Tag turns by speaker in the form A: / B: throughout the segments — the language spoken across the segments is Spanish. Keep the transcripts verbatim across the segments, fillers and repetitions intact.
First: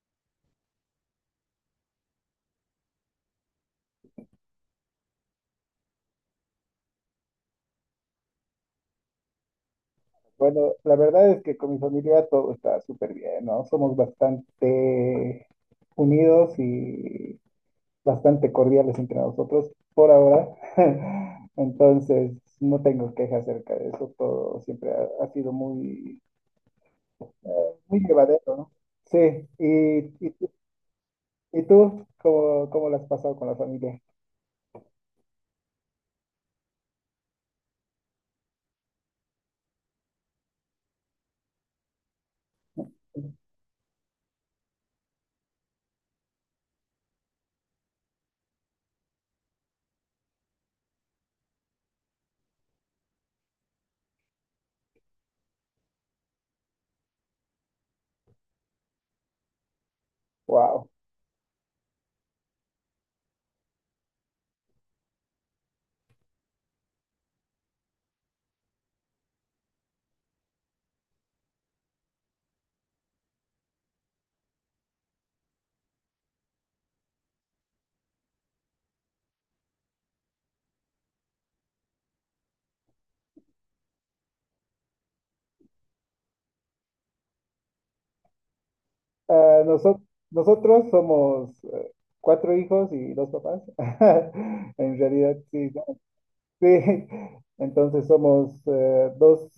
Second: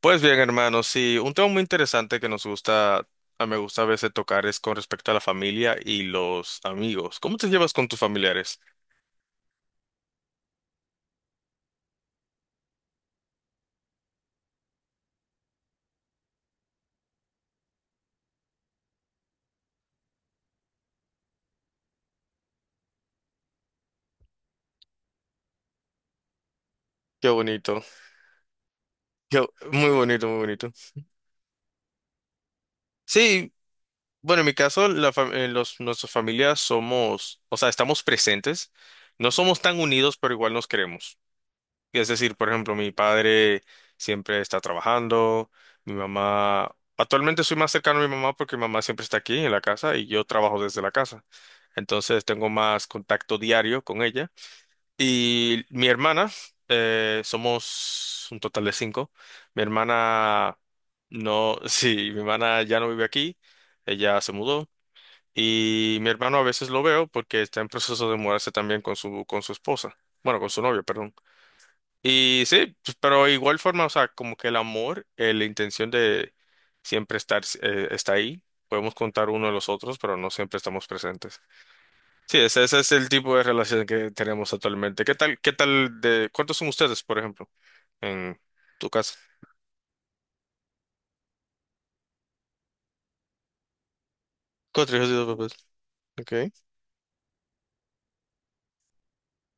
A: Pues bien, hermanos. Sí, un tema muy interesante que nos gusta, a me gusta a veces tocar es con respecto a la familia y los amigos. ¿Cómo te llevas con tus familiares?
B: Bueno, la verdad es que con mi familia todo está súper bien, ¿no? Somos bastante unidos y bastante cordiales entre nosotros por ahora. Entonces, no tengo quejas acerca de eso. Todo siempre ha, ha sido muy,
A: Qué bonito,
B: muy llevadero, ¿no? Sí,
A: qué-
B: y,
A: muy bonito, muy
B: y,
A: bonito.
B: y tú, ¿cómo, cómo lo has pasado con
A: Sí,
B: la familia?
A: bueno, en mi caso, la fam- eh, los, nuestras familias somos, o sea, estamos presentes, no somos tan unidos, pero igual nos queremos. Es decir, por ejemplo, mi padre siempre está trabajando, mi mamá, actualmente soy más cercano a mi mamá porque mi mamá siempre está aquí en la casa y yo trabajo desde la casa. Entonces tengo más contacto diario con ella. Y mi hermana, eh, somos un total de cinco. Mi hermana
B: Wow.
A: no, sí, mi hermana ya no vive aquí, ella se mudó. Y mi hermano a veces lo veo porque está en proceso de mudarse también con su, con su esposa, bueno, con su novio, perdón. Y sí, pues, pero igual forma, o sea, como que el amor, eh, la intención de siempre estar, eh, está ahí. Podemos contar uno de los otros, pero no siempre estamos presentes. Sí, ese, ese es el tipo de relación que tenemos actualmente. ¿Qué tal, qué tal de, Cuántos son ustedes, por ejemplo, en tu casa?
B: Ah, noso- Nosotros somos eh, cuatro hijos y dos papás.
A: Cuatro
B: En
A: hijos y dos
B: realidad,
A: papás.
B: sí,
A: Okay.
B: sí, entonces somos eh, dos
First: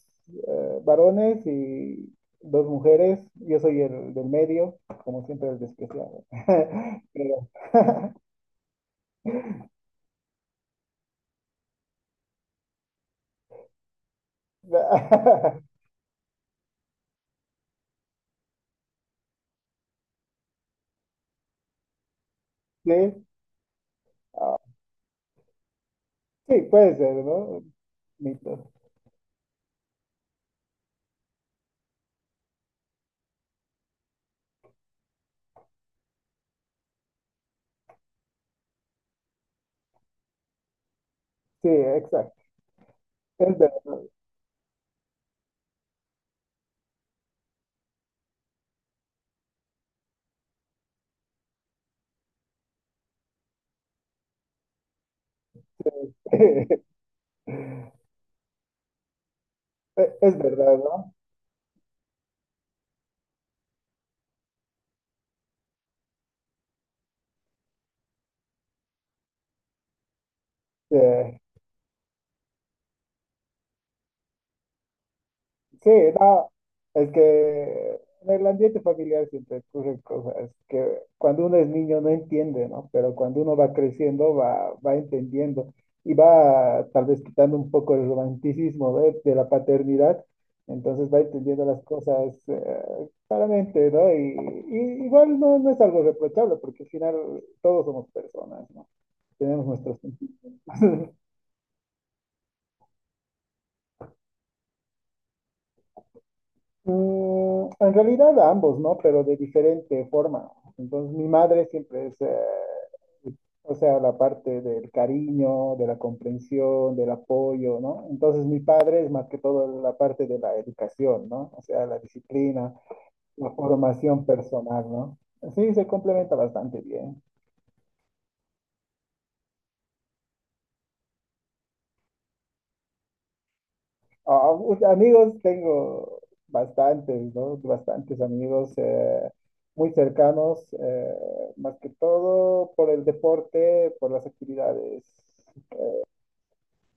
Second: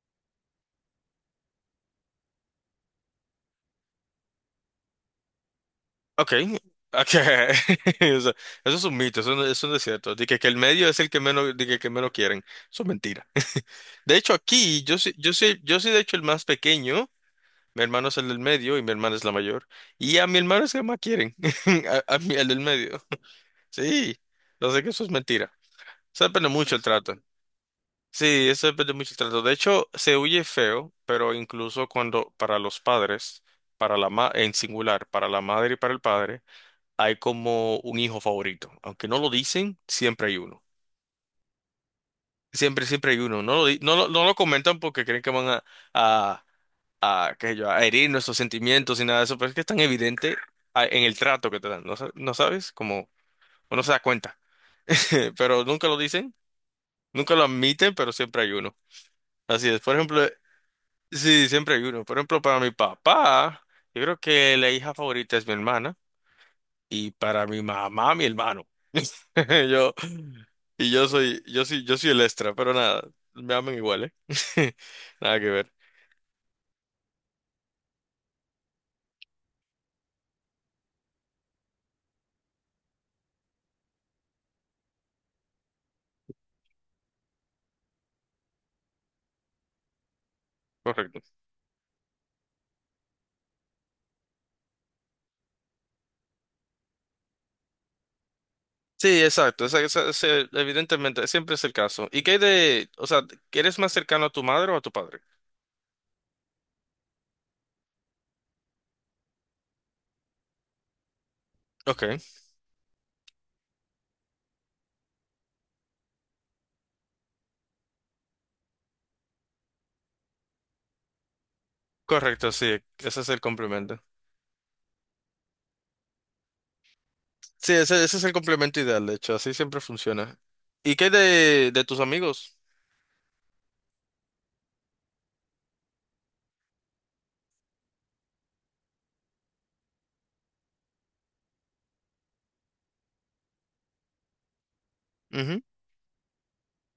B: eh, varones y dos mujeres. Yo soy el del medio, como siempre el despreciado.
A: Okay. Okay.
B: Pero
A: O sea, eso es un mito, eso no, eso no es cierto. Dije que, que el medio es el que menos, dije que que menos quieren. Eso es mentira. De hecho, aquí yo soy, yo soy, yo soy de hecho el más pequeño. Mi hermano es el del medio y mi hermana es la mayor. Y a mi hermano es que más quieren. A, a mí, el del
B: sí,
A: medio. Sí,
B: ah,
A: lo sé que eso es mentira. Eso depende
B: sí,
A: mucho el
B: puede ser,
A: trato.
B: ¿no?
A: Sí, eso
B: Mito.
A: depende mucho el trato. De hecho, se huye feo, pero incluso cuando para los padres, para la ma en singular, para la madre y para el padre, hay como un hijo favorito. Aunque no lo dicen, siempre hay uno.
B: Sí, exacto.
A: Siempre, siempre hay uno. No
B: Es
A: lo, di- no,
B: verdad.
A: lo no lo comentan porque creen que van a, a, qué sé yo, a herir nuestros sentimientos y nada de eso, pero es que es tan evidente a- en el trato que te dan, ¿no, sa- no sabes? Como uno se da cuenta, pero nunca lo dicen, nunca lo admiten, pero siempre hay uno. Así es, por ejemplo, eh,
B: Es verdad, ¿no?
A: sí, siempre hay uno. Por ejemplo, para mi papá, yo creo que la hija favorita es mi hermana y para mi mamá, mi hermano. Yo, y
B: Sí.
A: yo soy, yo soy, yo soy el extra, pero nada, me aman igual, ¿eh? Nada que ver.
B: Sí, no, es que en el ambiente familiar siempre ocurren cosas que cuando uno es niño no entiende, ¿no? Pero cuando uno va creciendo va, va entendiendo y va tal vez quitando un poco el romanticismo de, de la paternidad, entonces
A: Correcto.
B: va entendiendo las cosas eh, claramente, ¿no? Y, y igual no, no es algo reprochable porque al final todos somos personas, ¿no?
A: Sí, exacto,
B: Tenemos
A: esa-
B: nuestros
A: esa- ese-
B: sentidos.
A: evidentemente, siempre es el caso. ¿Y qué hay de, o sea, eres más cercano a tu madre o a tu padre?
B: Mm, en realidad a ambos, ¿no? Pero de diferente forma. Entonces, mi madre
A: Ok,
B: siempre es, eh, o sea, la parte del cariño, de la comprensión, del apoyo, ¿no? Entonces, mi padre es más que todo la parte de la educación, ¿no? O sea, la
A: correcto,
B: disciplina,
A: sí, ese es el
B: la
A: complemento.
B: formación personal, ¿no? Sí, se complementa bastante bien.
A: Sí, ese, ese es el complemento ideal, de hecho, así siempre funciona. ¿Y qué hay de, de tus amigos?
B: Ah, pues, amigos tengo bastantes, ¿no? Bastantes amigos eh, muy cercanos, eh, más que todo por el deporte, por las actividades
A: Ujú.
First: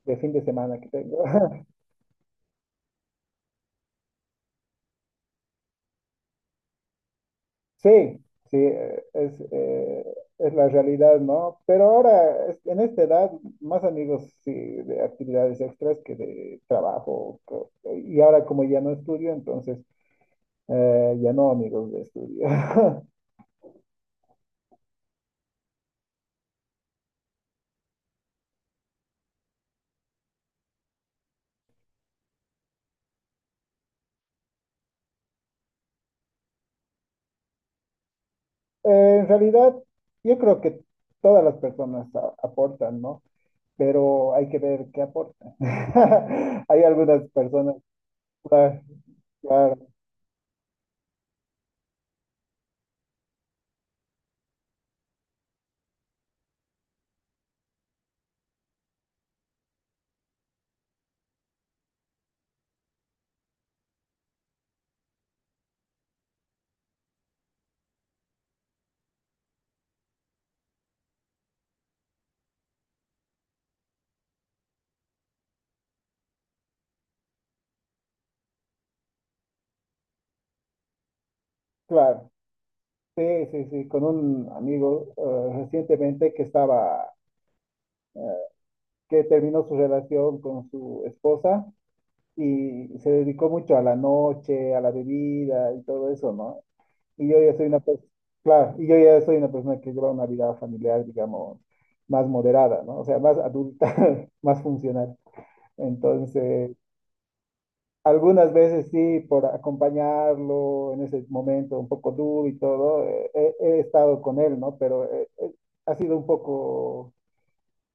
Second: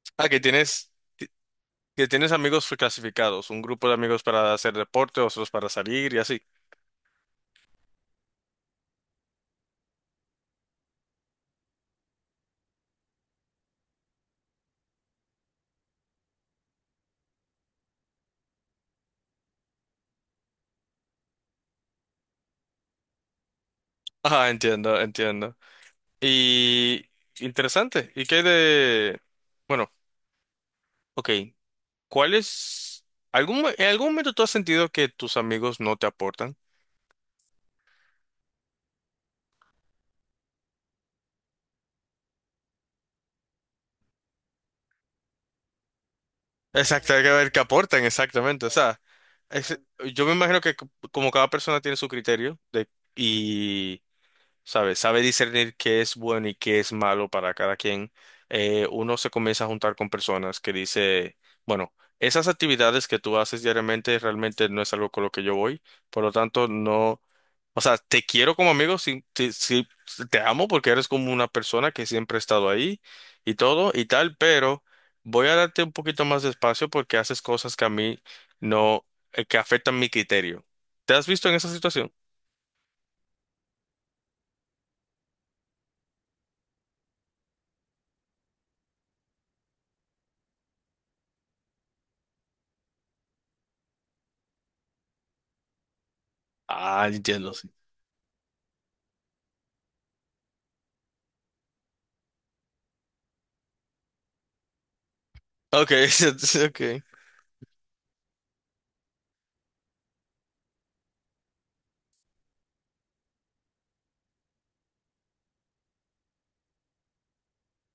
B: de
A: Ah,
B: fin
A: que
B: de semana que
A: tienes,
B: tengo.
A: que que tienes amigos clasificados, un grupo de amigos para hacer deporte, otros para salir y así.
B: Sí, sí, eh, es, eh, es la realidad, ¿no? Pero ahora, es- en esta edad, más amigos, sí, de actividades extras que de trabajo. co- Y ahora como ya no estudio, entonces eh, ya no amigos de estudio.
A: Ah, entiendo, entiendo. Y interesante, ¿y qué hay de, bueno, ok. ¿Cuál es? ¿Algún, mo- en algún momento tú has sentido que tus amigos no te aportan?
B: Eh, en realidad, yo creo que todas las personas a- aportan, ¿no? Pero hay que ver qué aportan. Hay
A: Exacto, hay
B: algunas
A: que ver qué
B: personas,
A: aportan exactamente. O
B: claro,
A: sea,
B: claro,
A: es- yo me imagino que c- como cada persona tiene su criterio de, y sabe, sabe discernir qué es bueno y qué es malo para cada quien, eh, uno se comienza a juntar con personas que dice, bueno, esas actividades que tú haces diariamente realmente no es algo con lo que yo voy, por lo tanto, no, o sea, te quiero como amigo, sí, sí, sí, te amo porque eres como una persona que siempre ha estado ahí y todo y tal, pero voy a darte un poquito más de espacio porque haces cosas que a mí no, eh, que afectan mi criterio. ¿Te has visto en esa situación?
B: claro. Sí, sí, sí, con un amigo eh, recientemente que estaba, eh, que terminó su relación con su esposa y se dedicó mucho a la noche, a la bebida y todo eso, ¿no?
A: Ah,
B: Y yo
A: entiendo,
B: ya soy
A: sí.
B: una persona, claro, y yo ya soy una persona que lleva una vida familiar, digamos, más moderada, ¿no? O sea, más adulta, más funcional.
A: Okay,
B: Entonces,
A: okay.
B: algunas veces sí, por acompañarlo en ese momento un poco duro y todo, eh, he, he estado con él, ¿no? Pero eh, eh, ha sido un poco,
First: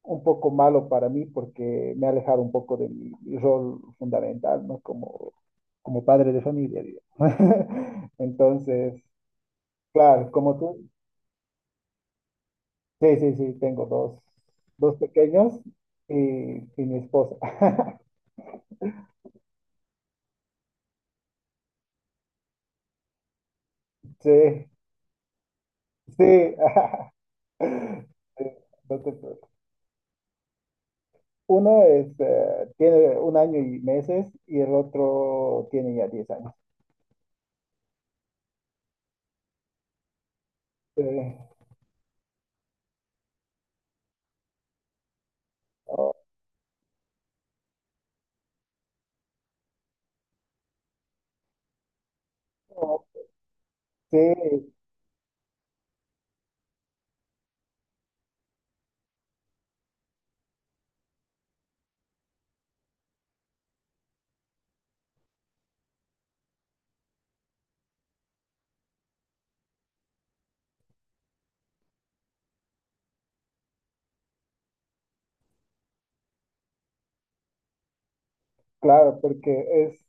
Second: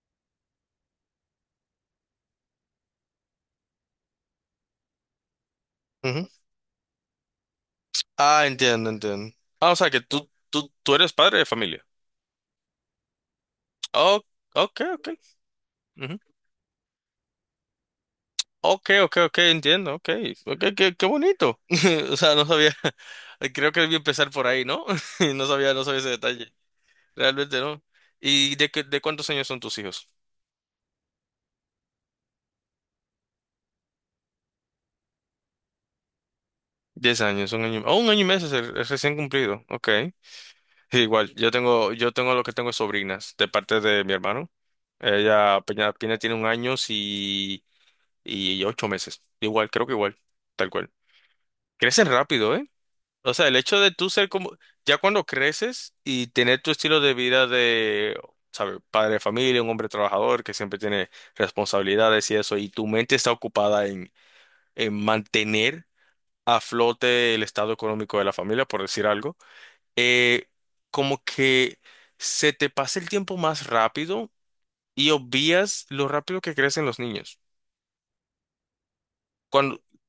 B: un poco malo para mí porque me ha alejado un poco de mi, mi rol fundamental, ¿no? Como, como
A: Ujú.
B: padre de familia, digamos.
A: Ah, entiendo,
B: Entonces,
A: entiendo. Ah, o sea que tú,
B: claro, como
A: tú,
B: tú,
A: tú eres padre de familia.
B: sí, sí, sí, tengo dos,
A: Oh, ok,
B: dos
A: ok.
B: pequeños y,
A: Ujú.
B: y mi esposa.
A: Ok, ok, ok, entiendo, ok. Ok, qué, qué bonito. O sea, no sabía. Creo que debí empezar
B: Sí,
A: por ahí, ¿no? No sabía, no sabía ese detalle.
B: sí.
A: Realmente no.
B: Sí,
A: ¿Y de, qué-
B: no
A: de
B: te
A: cuántos años
B: preocupes.
A: son tus hijos?
B: Uno es, eh, tiene un año y meses y el otro tiene ya diez años.
A: Diez años, un año. Oh, un año y meses, es es recién cumplido. Ok. Sí,
B: Sí,
A: igual, yo tengo, yo tengo lo que tengo es sobrinas de parte de mi hermano. Ella apenas
B: oh,
A: apenas tiene un año y, y ocho meses. Igual, creo que igual, tal cual. Crecen rápido, ¿eh?
B: oh,
A: O sea, el hecho de tú
B: sí,
A: ser como, ya cuando creces y tener tu estilo de vida de, ¿sabes? Padre de familia, un hombre trabajador que siempre tiene responsabilidades y eso, y tu mente está ocupada eh, mantener a flote el estado económico de la familia, por decir algo, eh, como que se te pasa el tiempo más rápido y obvias lo rápido que crecen los niños.
B: claro, porque
A: Cuando,
B: es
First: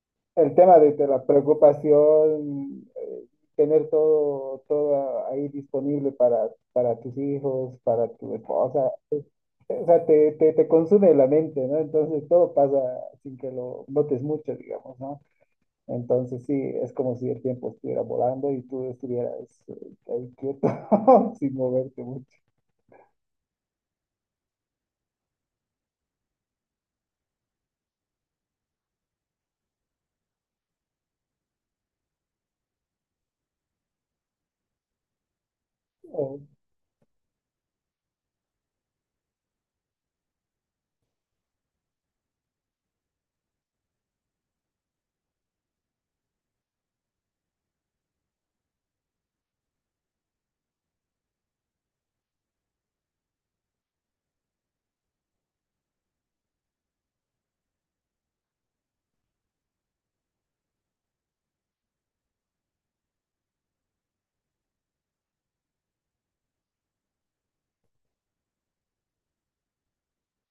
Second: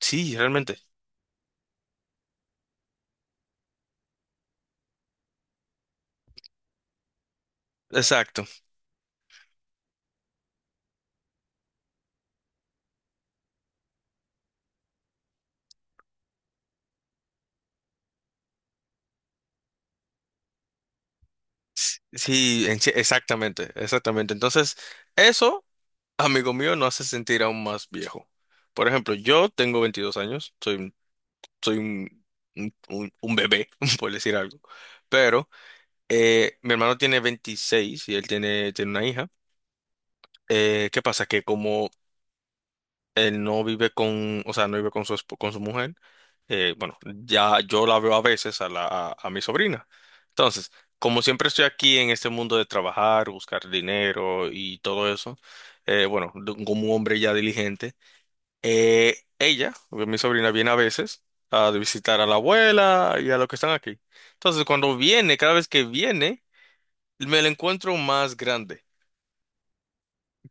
A: sí,
B: el
A: realmente.
B: tema de, de la preocupación, eh, tener todo, todo ahí disponible para, para tus hijos, para tu
A: Exacto.
B: esposa. O sea, te, te, te consume la mente, ¿no? Entonces todo pasa sin que lo notes mucho, digamos, ¿no? Entonces sí, es como si el tiempo estuviera volando y tú estuvieras eh, ahí quieto, sin moverte mucho.
A: Sí, en sí- exactamente, exactamente. Entonces, eso, amigo mío, no hace sentir aún más viejo. Por ejemplo, yo tengo 22 años, soy, un- soy un, un, un- un bebé, por decir algo, pero
B: Eh,
A: Eh, mi hermano tiene veintiséis y él tiene, tiene una hija. Eh, ¿qué pasa? Que como él no vive con, o sea, no vive con su, esp- con su mujer, eh, bueno, ya yo la veo a veces a, la, a, a mi sobrina. Entonces, como siempre estoy aquí en este mundo de trabajar, buscar dinero y todo eso, eh, bueno, de- como un hombre ya diligente, eh, ella, mi sobrina, viene a veces a visitar a la abuela y a los que están aquí. Entonces, cuando viene, cada vez que viene, me la encuentro más grande.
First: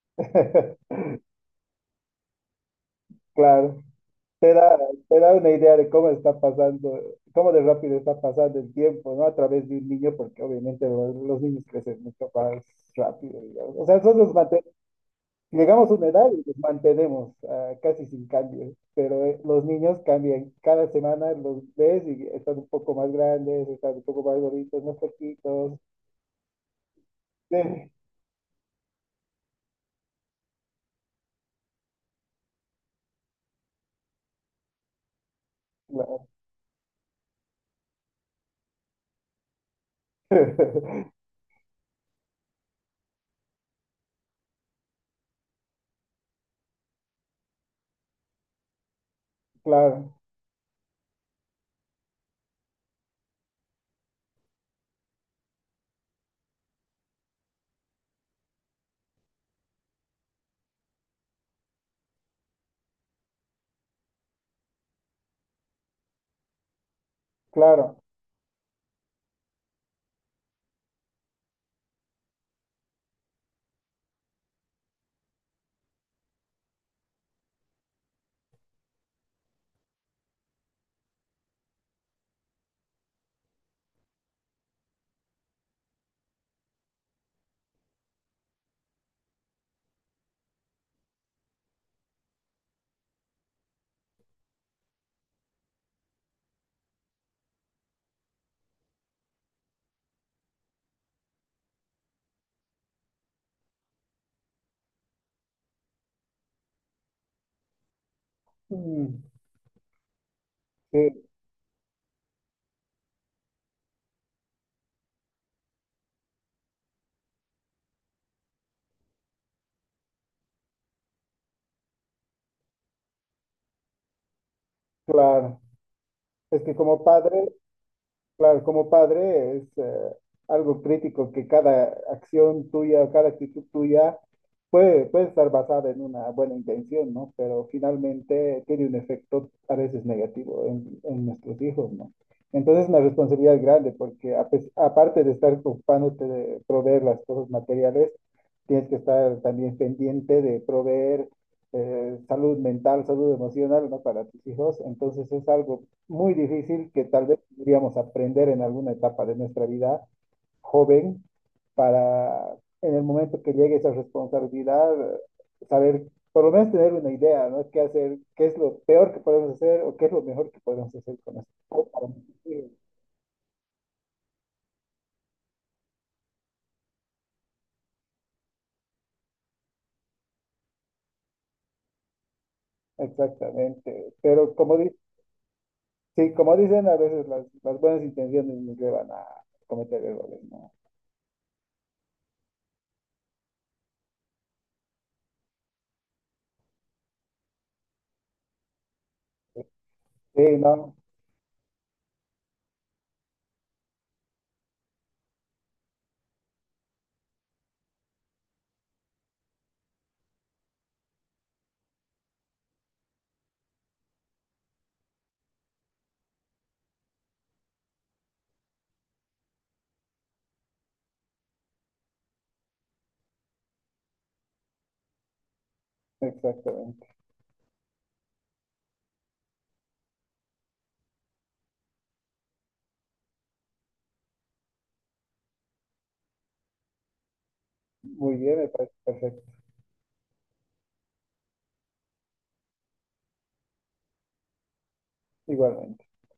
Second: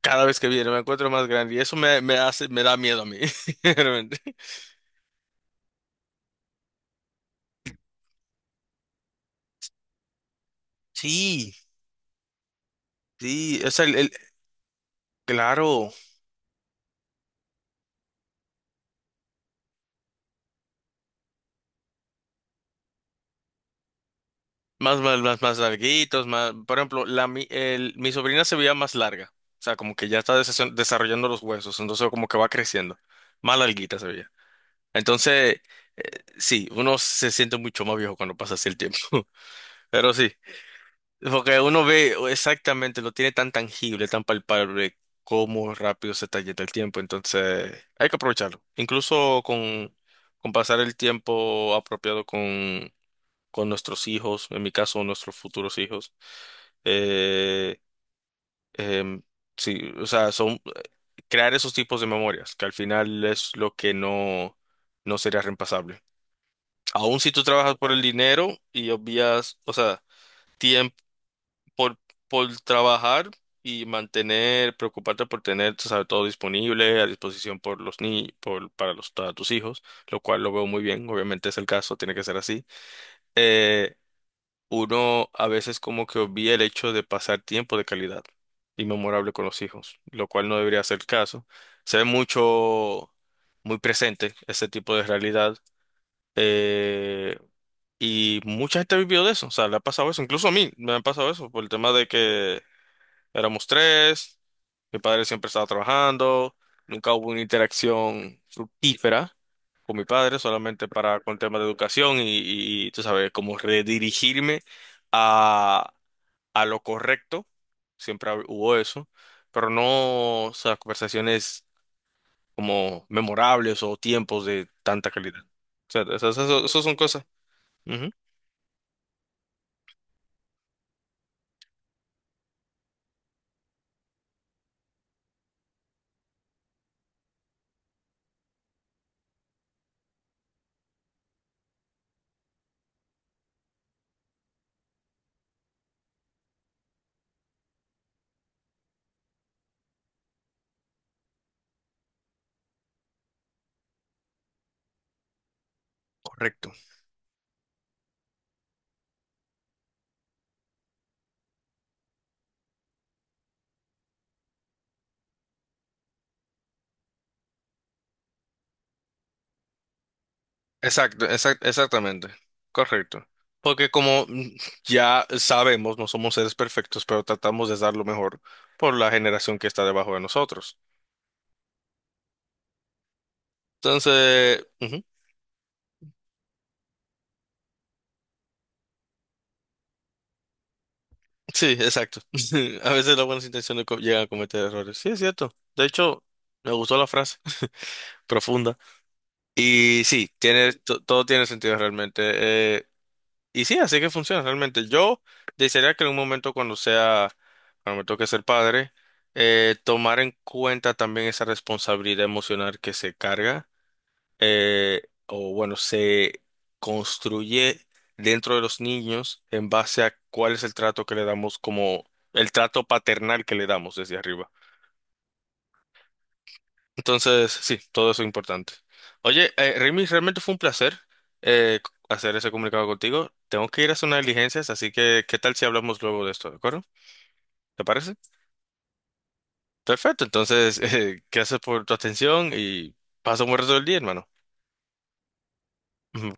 A: Cada vez que viene me encuentro más grande y eso me, me hace, me da miedo a mí,
B: Claro,
A: realmente.
B: te da, te da una idea de cómo está pasando, cómo de rápido está pasando el tiempo, ¿no? A través de un niño, porque obviamente lo- los
A: Sí,
B: niños crecen mucho más rápido,
A: sí,
B: digamos.
A: es
B: O
A: el,
B: sea,
A: el-
B: nosotros
A: claro,
B: llegamos a una edad y los mantenemos ah, casi sin cambios, pero eh, los niños cambian. Cada semana los ves y están un poco más grandes, están un poco más gorditos, más
A: más, más, más, más
B: poquitos.
A: larguitos, más, por ejemplo, la, mi,
B: Sí,
A: el- mi sobrina se veía más larga, o sea, como que ya está desa- desarrollando los huesos, entonces como que va creciendo, más larguita se veía. Entonces, eh,
B: claro,
A: sí, uno se siente mucho más viejo cuando pasa así el tiempo, pero sí. Porque uno ve exactamente, lo tiene tan tangible, tan palpable, cómo rápido se talleta el tiempo. Entonces, hay que aprovecharlo. Incluso con,
B: claro,
A: con pasar el tiempo apropiado con, con nuestros hijos, en mi caso, nuestros futuros hijos. Eh, em, sí, o sea, son crear esos tipos de memorias, que al final es lo que no, no sería reemplazable. Aún si tú trabajas por
B: claro.
A: el dinero y obvias, o sea, tiempo por, por trabajar y mantener, preocuparte por tener, tú sabes, todo disponible a disposición por los ni por, para los, para tus hijos, lo cual lo veo muy bien, obviamente es el caso, tiene que ser así. Eh, uno a veces como que obvia el hecho de pasar tiempo de calidad y memorable con los hijos, lo cual no debería ser el caso. Se ve mucho, muy presente ese tipo de realidad. Eh, y mucha gente ha vivido de eso, o sea, le ha pasado eso, incluso a mí me ha pasado eso por el tema de que éramos tres, mi padre siempre estaba trabajando, nunca hubo una interacción
B: Mm,
A: fructífera con mi padre, solamente
B: sí,
A: para con temas de educación y, y, tú sabes, como redirigirme a, a lo correcto, siempre hab- hubo eso, pero no, o sea, conversaciones como memorables o tiempos de tanta calidad. O
B: claro.
A: sea, esas,
B: Es
A: esas-
B: que
A: esas son
B: como
A: cosas.
B: padre,
A: Ujú.
B: claro, como padre es eh, algo crítico que cada acción tuya, cada actitud tuya puede, puede estar basada en una buena intención, ¿no? Pero finalmente tiene un efecto a veces negativo en, en nuestros hijos, ¿no? Entonces es una responsabilidad grande porque a pes- aparte de estar ocupándote de proveer las cosas materiales, tienes que estar también pendiente de proveer eh, salud mental, salud emocional, ¿no? Para tus hijos. Entonces es algo muy
A: Correcto.
B: difícil que tal vez podríamos aprender en alguna etapa de nuestra vida joven para en el momento que llegue esa responsabilidad, saber, por lo menos tener una idea, ¿no? ¿Qué hacer? ¿Qué es lo peor que podemos hacer o qué es lo mejor que podemos hacer
A: Exacto,
B: con esto?
A: exact- exactamente. Correcto. Porque como mm, ya sabemos, no somos seres perfectos, pero tratamos de dar lo mejor por la generación que está debajo de nosotros.
B: Exactamente. Pero
A: Entonces,
B: como, di-
A: ujú.
B: sí, como dicen, a veces las, las buenas intenciones nos llevan a cometer errores, ¿no?
A: Sí, exacto. A veces las buenas intenciones co- llegan a cometer errores. Sí, es cierto. De hecho, me gustó la frase profunda. Y sí,
B: Sí,
A: tiene,
B: no,
A: to- todo tiene sentido realmente. Eh, Y sí, así que funciona realmente. Yo desearía que en un momento cuando sea, cuando me toque ser padre, eh, tomar en cuenta también esa responsabilidad emocional que se carga, eh, o bueno, se construye dentro de los niños en base a cuál es el trato que le damos como el trato paternal que le damos desde arriba.
B: exactamente.
A: Entonces, sí, todo eso es importante. Oye, eh, Remy, realmente fue un placer eh, c- hacer ese comunicado contigo. Tengo que ir a hacer unas diligencias, así que ¿qué tal si hablamos luego de esto? ¿De acuerdo? ¿Te parece?
B: Muy bien, me parece perfecto.
A: Perfecto, entonces, eh, gracias por tu atención y pasa un buen resto del día, hermano.
B: Igualmente.
A: Ujú.